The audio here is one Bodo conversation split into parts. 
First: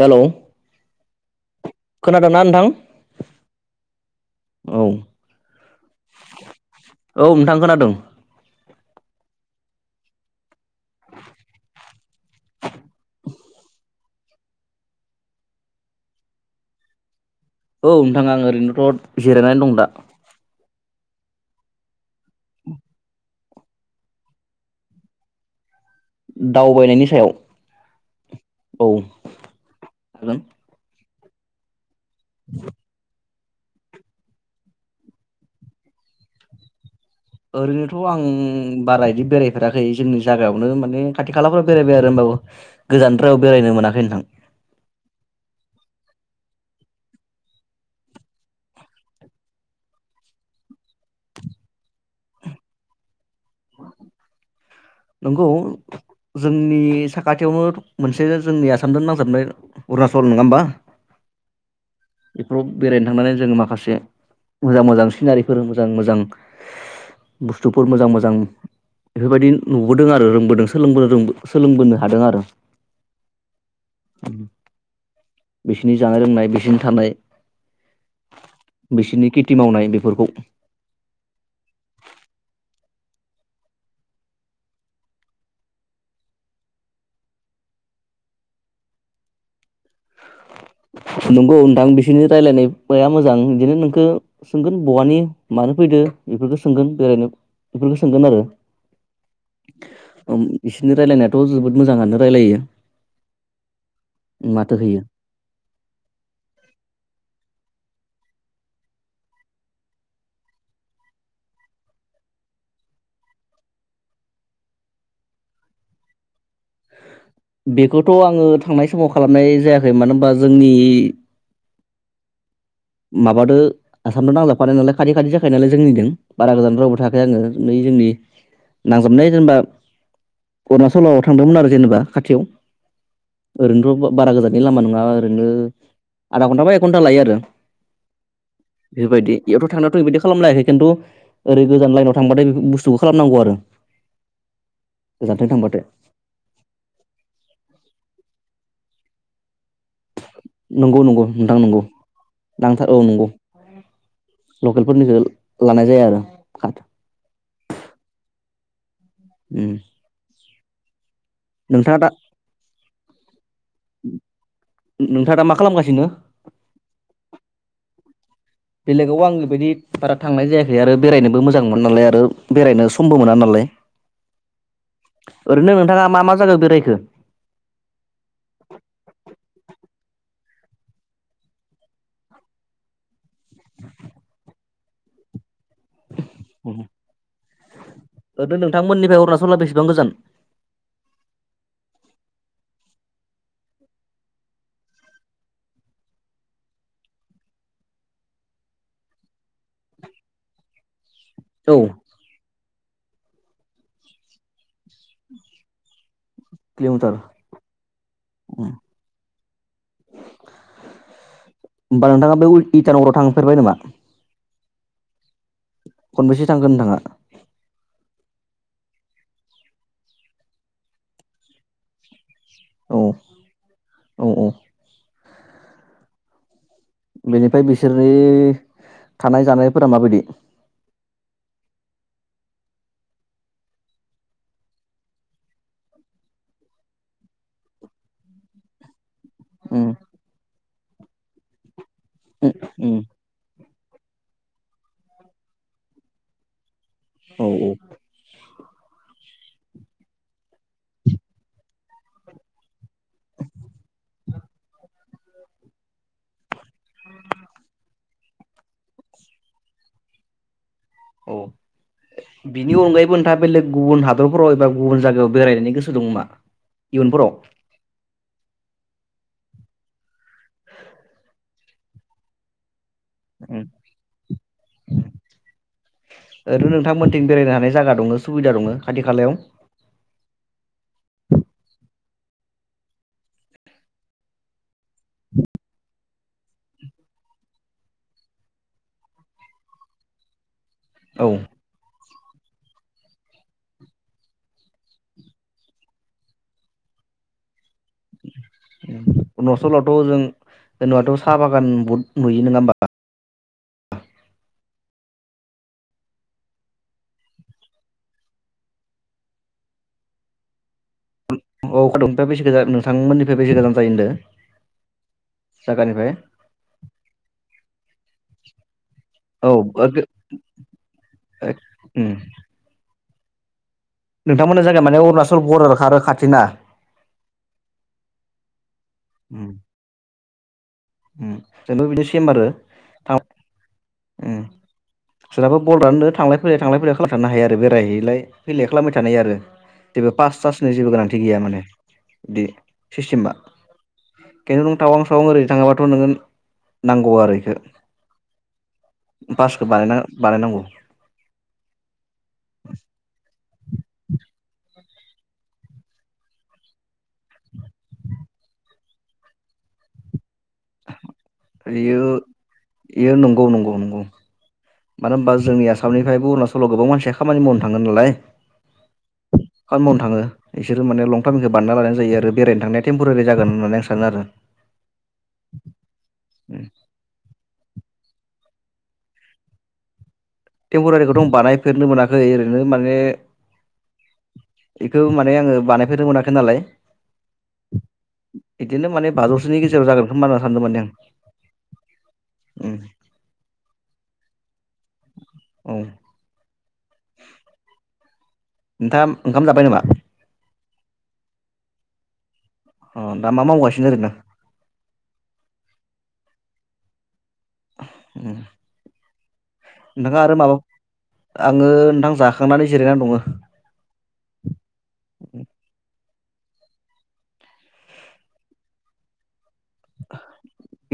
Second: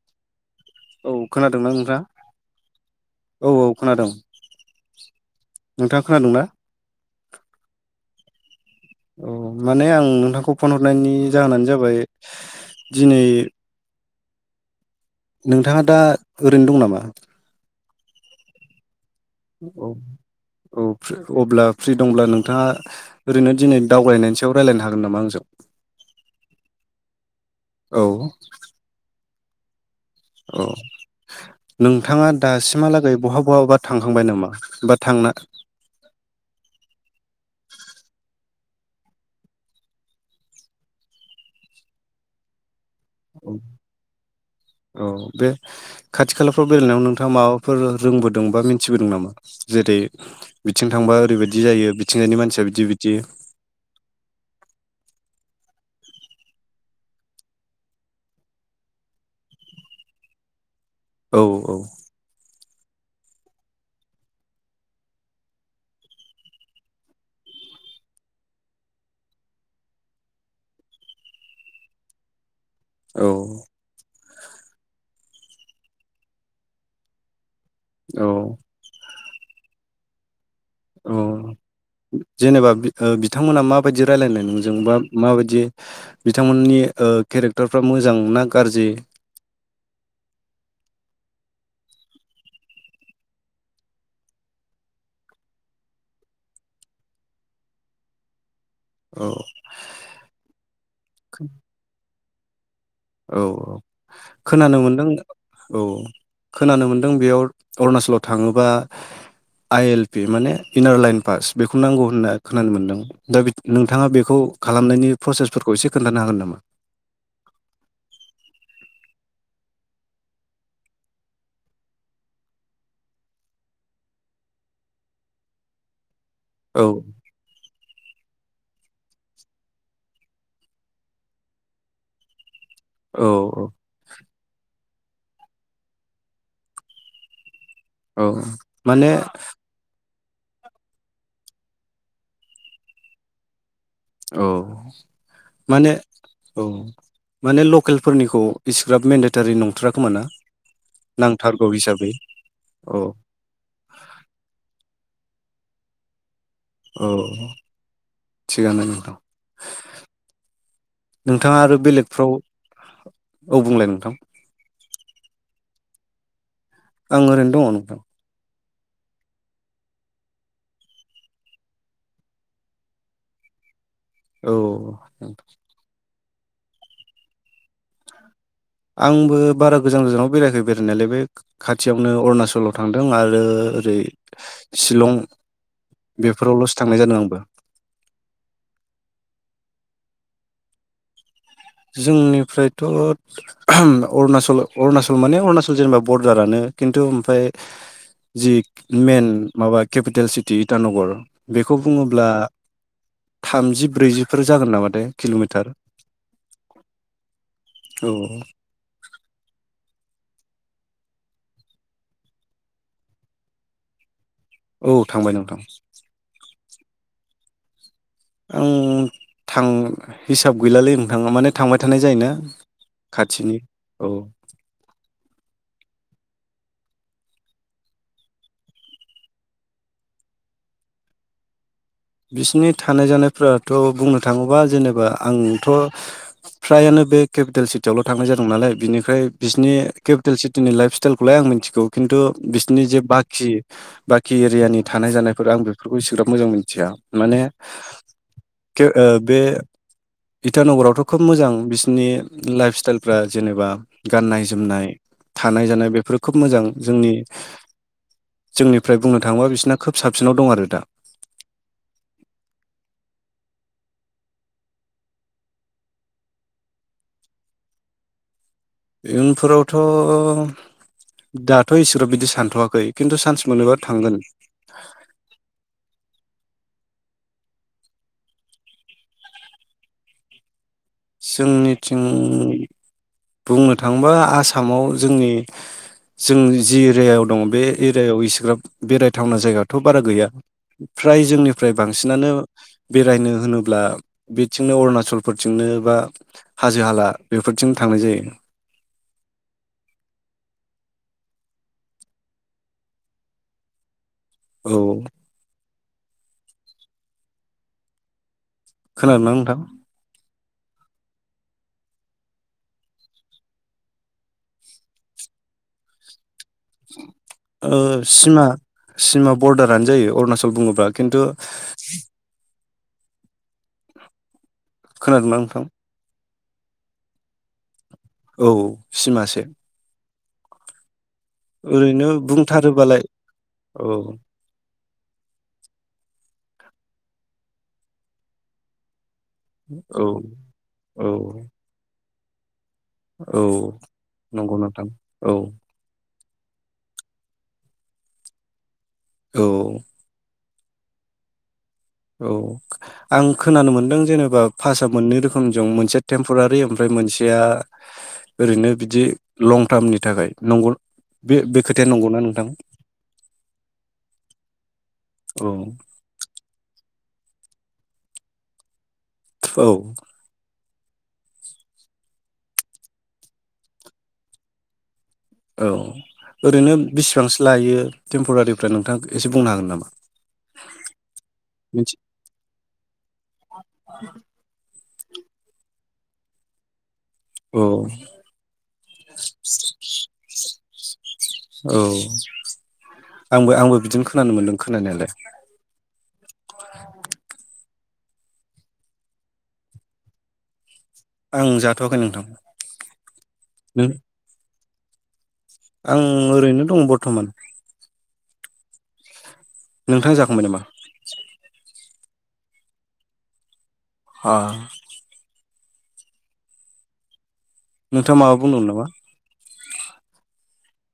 हेलौ [inaudible] खोनादोंना नोंथा खोनादोंना नोंथां औ औ खोनादों, औ औ नोंथाङा खोनादोंना नोंथां खोनादों माने आं नोंथांखौ फन हरनायनि जाहोनानो जाबाय दिनै नोंथाङा दा ओरैनो दं नामा? औ नोंथां आं ओरैनोथ जिरायनानै दं दा औ अब्ला फ्रि दंब्ला नोंथाङा ओरैनो दिनै दावबायनायनि सायाव रायज्लायनो हागोन नामा आंजों? दावबायनायनि सायाव औ औ हागोन अ [inaudible] नोंथाङा दासिमहालागै बहा बहाबा थांखांबाय नामा बा थांना ओरैनोथ' आं बारा बिदि बेरायफेराखै जोंनि जायागायावनो माने खाथि खालाफोराव बेरायबाय आरो होनबाबो। गोजान द्रायाव बेरायनो मोनाखै नोंथां। औ बे खाथि खालाफ्राव बेरायनायाव नोंथाङा माबाफोर रोंबोदों बा मिथिबोदों नामा? जेरै बिथिं थांबा ओरैबायदि जायो बिथिंजायनि मानसिया बिदि बिदि नंगौ जोंनि साखाथियावबो मोनसे जोंनि आसामजों नांजाबनाय अरुणचल नङा होमबा? औ औ रप बेरायनो थांनानै जोङो माखासे मोजां मोजां सिनारिफोर मोजां मोजां बुस्थुफोर मोजां मोजां बेफोरबायदि नुबोदों आरो रोंबोदों सोलोंबो सोलोंबोनो हादों आरो औ बिसिनि जानाय लोंनाय बिसिनि थानाय औ बिसोरनि खेथि मावनाय बेफोरखौ औ जेनेबा ओ बिथांमोनहा माबायदि रायलायनाय नोंजों बा माबायदि बिथांमोननि ओ केरेक्टारफ्रा मोजां ना गाज्रि नंगौ नोंथां बिसिोरनि रायलायनायया मोजां बिदिनो नोंखौ सोंगोन बहानि मानो फैदो बेफोरखौ सोंगोन बेरायनो बेफोरखौ सोंगोन आरो औ ओम बिसनि रायलायनायाथ' जोबोद मोजाङानो रायलायो औ औ माथो खोनानो होयो मोनदों औ खोनानो मोनदों बेयाव अरुणाचलाव थाङोबा आइ एल पि माने इनार लाइन पास बेखौ नांगौ होनना खोनानो मोनदों दा नोंथाङा बेखौ खालामनायनि प्रसेसफोरखौ एसे खोन्थानो हागोन नामा? बेखौथ' आङो थांनाय समाव खालामनाय जायाखै मानो होनबा जोंनि माबादो आसामथ' नांलाफानाय नालाय खाथि खाथि जाखायो नालाय जोंनिजों बारा गोजान औ रावबो थाखै आङो नै जोंनि नांजाबनाय जेनेबा अरुणचलाव थांदोंमोन आरो जेनेबा खाथियाव औ औ ओरैनोथ' बारा गोजाननि लामानि नङा मा ओरैनो आधा घन्टा बा एक घन्टा लायो आरो औ माने बेफोरबायदि इथ' थांनायावथ' बिबायदि खालामलायाखै खिन्थु ओरै गोजान लाइनाव थांबाथाय बे बुस्थुखौ खालामनांगौ आरो औ गोजानथिं थांबाथाय माने औ माने ल केलफोरनिखौ इसेग्राब मेडेटारि न नंगौ नंगौ नोंथां नंगौ हिसाबै नांथार औ नंगौ लकेलफोरनिखौ लानाय जाया आरो खाथ औ थिगानो नोंथां उम नोंथाङा आरो बेलेगफ्राव औ बुंलाय नोंथां नोंथाङ दा मा खालामगासिनो? बिदिनो। आं ओरैनो दङ नोंथां। बेलेगाव आं बेबायदि बारा थांनाय जायाखै आरो बेरायनोबो मोजां मोन नालाय आरो बेरायनो समबो मोना नालाय। औ। ओरैनो नोंथाङा मा मा जायगायाव बेरायखो? आंबो बारा गोजान गोजानाव बेरायाखै बेरायनायालाय बे खाथियावनो अरुणाचलाव थांदों आरो ओरै शिलं। बेफोरावल'सो ओ थांनाय जादों आंबो नोंथांमोननिफ्राय अरुणचला बे सेबां गोजोन? जोंनिफ्रायथ' अरुणचल अरुणचल माने अरुणाचल जेनेबा बरदारानो खिन्थु ओमफ्राय जि मइेन माबा केपिटेल सिटि इटानगर। औ बेखौ बुङोब्ला। थामजि ब्रैजिफोर जागोन नामा। किल'मिटार। किल'मिटार। औ होमबा नोंथाङा बे उटानगराव थांफेरबाय नामा? औ थांबाय नोंथां। खन बेसे। थांगोन नोंथाङा। आं थां हिसाब गैलालै नोंथां माने थांबाय थानाय जायोना। औ खाथिनि औ। बेनिफ्राय बिसोरनि थानाय जानायफोरा माबायदि। बिसिनि थानाय जानायफ्राथ' बुंनो थाङोबा जेनेबा आंथ' फ्रायानो बे केपिटेल सिटियावल' थांनाय जादों नालाय बिनिखाय। बिसनि उम केपिटेलसि लाइफ स्टाइलखौलाय आं मिन्थिगौ किन्थु बिसनि जि बाखि। बाखि एरियानि थानाय जानायफोर आं बेफोरखौ एसेग्राब मोजां मिन्थिया। माने औ [unintelligible] ओ बे इटानगरावथ' खोब मोजां बिसिनि लाइफ स्टाइलफ्रा जेनेबा गाननाय जोमनाय थानाय जानाय बेफोरो खोब मोजां जोंनि जोंनिफ्राय बुंनो थाङोबा बिसिोरना खोब साबसिनाव दं आरो दा। औ बिनि अनगायैबो नोंथाङा बेलेग गुबुन हादरफोराव एबा गुबुन जायगायाव बेरायनायनि गोसो दंबा इयुनफोराव। इयुनफोरावथ' दाथ' एसेग्राब बिदि सानथ'वाखै। किन्थु छान्स मोनोबा थांगोन। ओरैनो नोंथांमोनथिं बेरायनो हानाय जायगा दङो सुबिदा दङो खाथि खालायाव। जोंनिथिं बुंनो थाङोबा आसामाव। जोंनि। जों जि एरियायाव दं बे एरियायाव इसिग्राब बेरायथावना जायगाथ' बारा गैया। फ्राय औ जोंनिफ्राय बांसिन। बांसिनानो बेरायनो होनोब्ला बिथिंनो अरुनासलफोरथिंनो बा हाजो हाला थांनाय जायो अरुनासलावथ जों जेनबाथ साहा बागान बहुद नुयो नोङा होमबा औ खोनादों ना नोंथां अ [unintelligible] बेसे गोजान नोंथांमोननिफाय बेसे गोजान जायो होनदो जागानिफाय ओ सिमा सिमा औ बरदारानो जायो अरनासल बुङोब्ला किन्तु उम नोंथांमोना जागाया माने खोनादोंना अरनासल नोंथां बरदार खा आरो खाथिना औ सिमासो उम उम जोंबो बिदि सिमबारो बुंथारोबालाय औ सोरहाबो बल राननो थांलाय फैलाय थांलाय फैलाय खालामथारनो हायो आरो बेरायहैलाय फैलायै खालाम थानाय आरो औ थेबो पास सासनि जेबो औ गोनांथि गैया माने दे सिस्टिमा औ नंगौ किन्तु नों नोंथां टावां सावां औ ओरैनो थाङोबाथ' नोङो नांगौ आरो इखो औ बासखो बानायना बानायनांगौ औ आं खोनानो मोनदों जेनेबा पासा मोननै रोखोमजों मोनसेया टेम्परारि ओमफ्राय मोनसेया ओरैनो बिदि लं टार्मनि थाखाय। नंगौ बे बे खोथाया बेयो नंगौना नोंथां इयो नंगौ नंगौ नंगौ। मानो ओमबा औ जोंनि आसामनिफ्रायबो उरनासलाव गोबां मानसिया खामानि मावनो थांगोन नालाय औ खामानि मावनो थाङो बिसोरो माने लं टार्मजो बानायना लानाय जायो आरो बेरायनो थांनाया टेमपरारि जागोन होननानै आं सानो आरो औ ओरैनो बिसिबांसो लायो टेम्परारिफ्रा नोंथां एसे बुंनो हागोन नामा टेम्परारिखौथ आं बानायफेरनो मिथि मोनाखै ओरैनो माने बेखौ माने आङो बानायफेरनो मोनाखै नालाय औ इदिनो माने बाजौसोनि गेजेराव जागोन खोमा होनना सानदो माने आं औ उम आंबो आंबो बिदिनो खोनानो मोन्दों खोनानायालाय औ नोंथांङा ओंखाम जाबाय नामा। आं जाथ वाखै नोंथां। अ दा मा नों मावगासिनो ओरैनो। आं ओरैनो दङ बरथमान। उम। नोंथाङा नोंथाङा आरो जाखांबाय माबा नामा आङो नोंथां जाखांनानै जिरायनानै दङो। हा। [inaudible] नोंथांङा माबा बुंदोंमोन नामा।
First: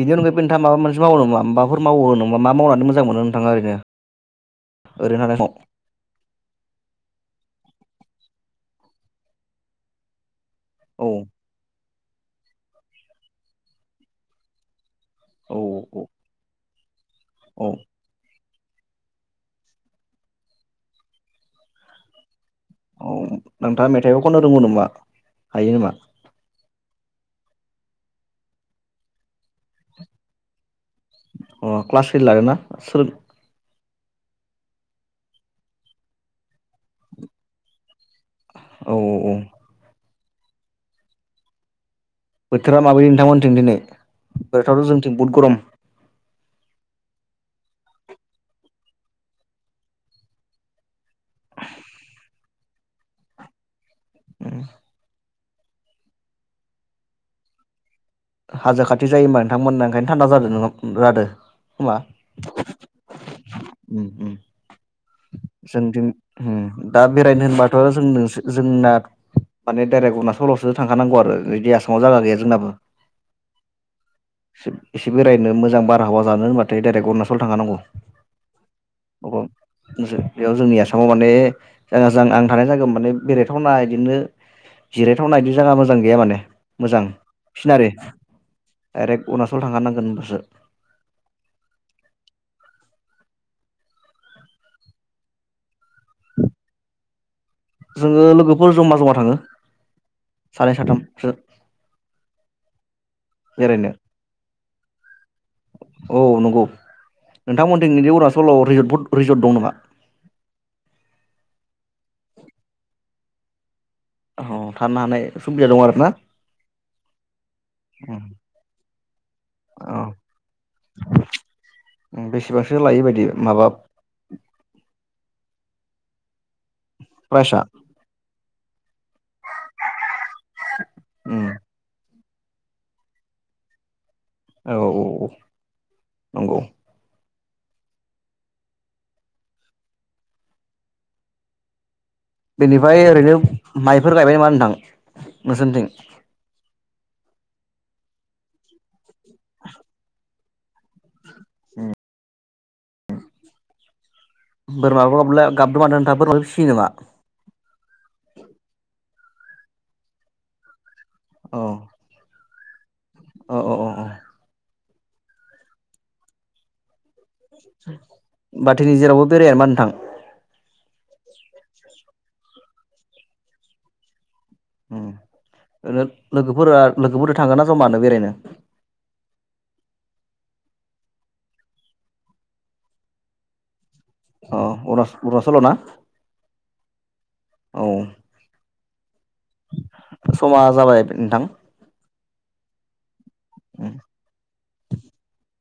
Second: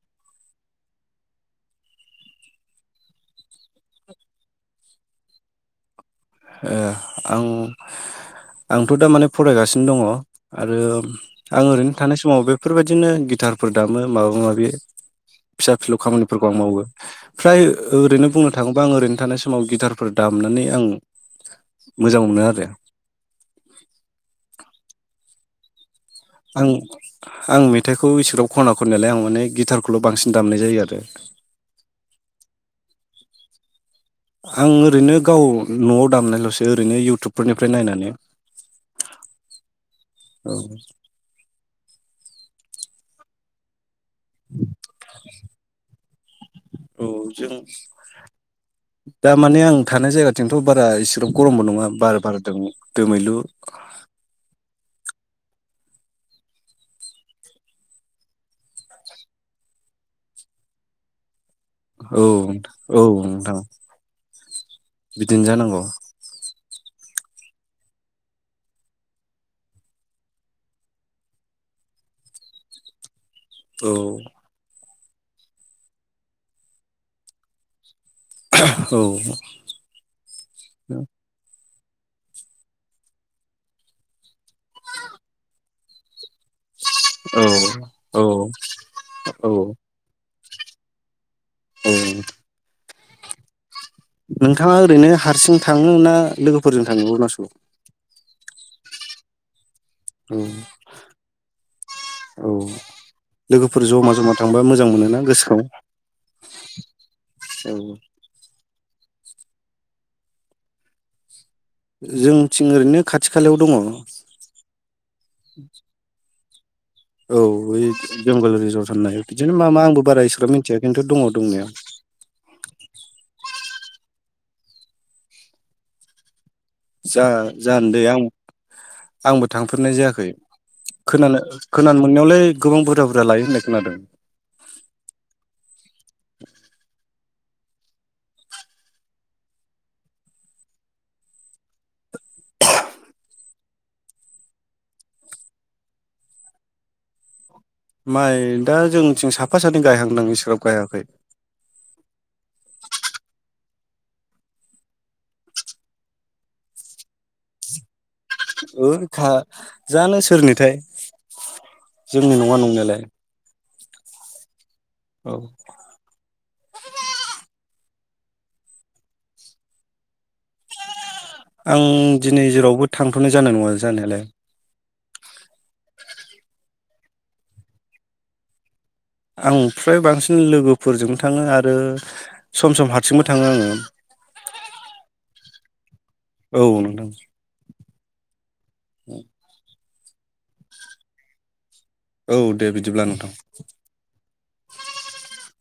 बिनि अनगायैबो नोंथाङा माबा मोनसे मावो नामा माबाफोर मावबावो नामा मा मावनानै मोजां मोनो नोंथाङा ओरैनो ओरैनो थानाय समाव। ए आं आंथ दा माने फरायगासिनो दङ। आरो औ आं ओरैनो थानाय समाव बेफोरबायदिनो गिटारफोर दामो माबा माबि औ फिसा फिलौ औ खामानिफोरखौ आं मावो फ्राय औ ओरैनो बुंनो थाङोबा आं ओरैनो थानाय समाव गिटारफोर दामनानै आं मोजां मोनो आरो। औ नोंथाङा मेथाइबो खनो रोंगौ नामा। हायो नामा। आं- आं मेथाइखौ इसोराव खना खननायालाय आं माने गिटारखौल बांसिन दामनाय जायो आरो। अ क्लास ओइद लादोंना सोलों आं ओरैनो गाव न'आव दामनायल'सो ओरैनो इउटुबफोरनिफ्राय नायनानै। औ औ औ। औ। बोथोरा माबायदि नोंथांमोनथिं दिनै। बोथोराथ' जोंथिं बहुद गरम। औ जों दामाने आं थानाय जायगाथिंथ' बारा एसेबां गरमबो नङा बार बारदों दोमैलु। हाजो खाथि जायो होमबा नोंथांमोना ओंखायनो थान्दा जादों जादों। औ-औ नोंथां। उम उम बिदिनो जानांगौ। जोंथिं दा बेरायनो होनबाथ' जों नोंसो जोंना माने डाइरेक्ट अरुणाचलावसो थांखानांगौ आरो बिदि आसामाव जायगा गैया जोंनाबो। औ। एसे बेरायनो मोजां बारहावा जानो होनबाथाय डाइरेक्ट अरुणाचलाव थांखानांगौ। औ। थिंजाय बेयाव जोंनि आसामाव माने। जागा जां आं थानाय जागायाव माने बेरायथावना इदिनो जिरायथावना इदि जागा मोजां गैया माने। मोजां फिनारि औ डाइरेक्ट औ अरुणाचल थांखानांगोन होनबासो। ओम। नोंथाङा ओरैनो हारसिं थाङो ना लोगोफोरजों थाङो अरुणाचलाव। जोङो लोगोफोर जमा जमा थाङो। औ सानै साथामसो औ लोगोफोर बेरायनो जमा जमा थांबा मोजां मोनोना गोसोखौ औ नंगौ औ नोंथांमोनथिं इदि अरुनाचलाव रिजर्टफोर रिजर्ट दं नामा? जोंथिं ओरैनो खाथि खालायाव दङ। औ थानो हानाय सुबिदा दं आरो औ बे ना बेंगालि रिजर्ट होननाय बिदिनो मा मा आंबो औ बारा एसेग्राब मिथिया खिन्थु दङ दंनाया। बेसेबांसो लायो बायदि माबा जा प्राइसआ जानोदै आं आंबो थांफेरनाय जायाखै खोनानो उम खोनानो नायावलाय गोबां बुरजा बुरजा लायो होननाय खोनादों। औ औ औ नंगौ। बेनिफ्राय ओरैनो माइफोर गायबाय नामा नोंथां नोंसोरनिथिं? माइ दा जों थिं साफा सानै गायहांदों इसेग्राब गायाखै। ओम [unintelligible] बोरमाबो ब्ले गाबदों माथो नोंथां बोरमाबो फिसियो नामा? ओइ खा जानो सोरनिथाय? अ जोंनि नङा नंना यालाय। अ अ अ। औ। बाथौ रिज'रावबो बेराया नामा नोंथां? आं दिनै जेरावबो थांथ'नाय जानाय नङा जानायालाय। ओ लोगोफोरा लोगोफोरजों थांगोना जमानो बेरायनो? आं फ्राय बांसिन लोगोफोरजोंबो थाङो आरो सम सम हारसिंबो थाङो आङो। अ अ अरणचलआव ना? औ नोंथां। औ। [unintelligible] समा जाबाय नोंथां। औ दे बिदिब्ला नोंथां। [unintelligible]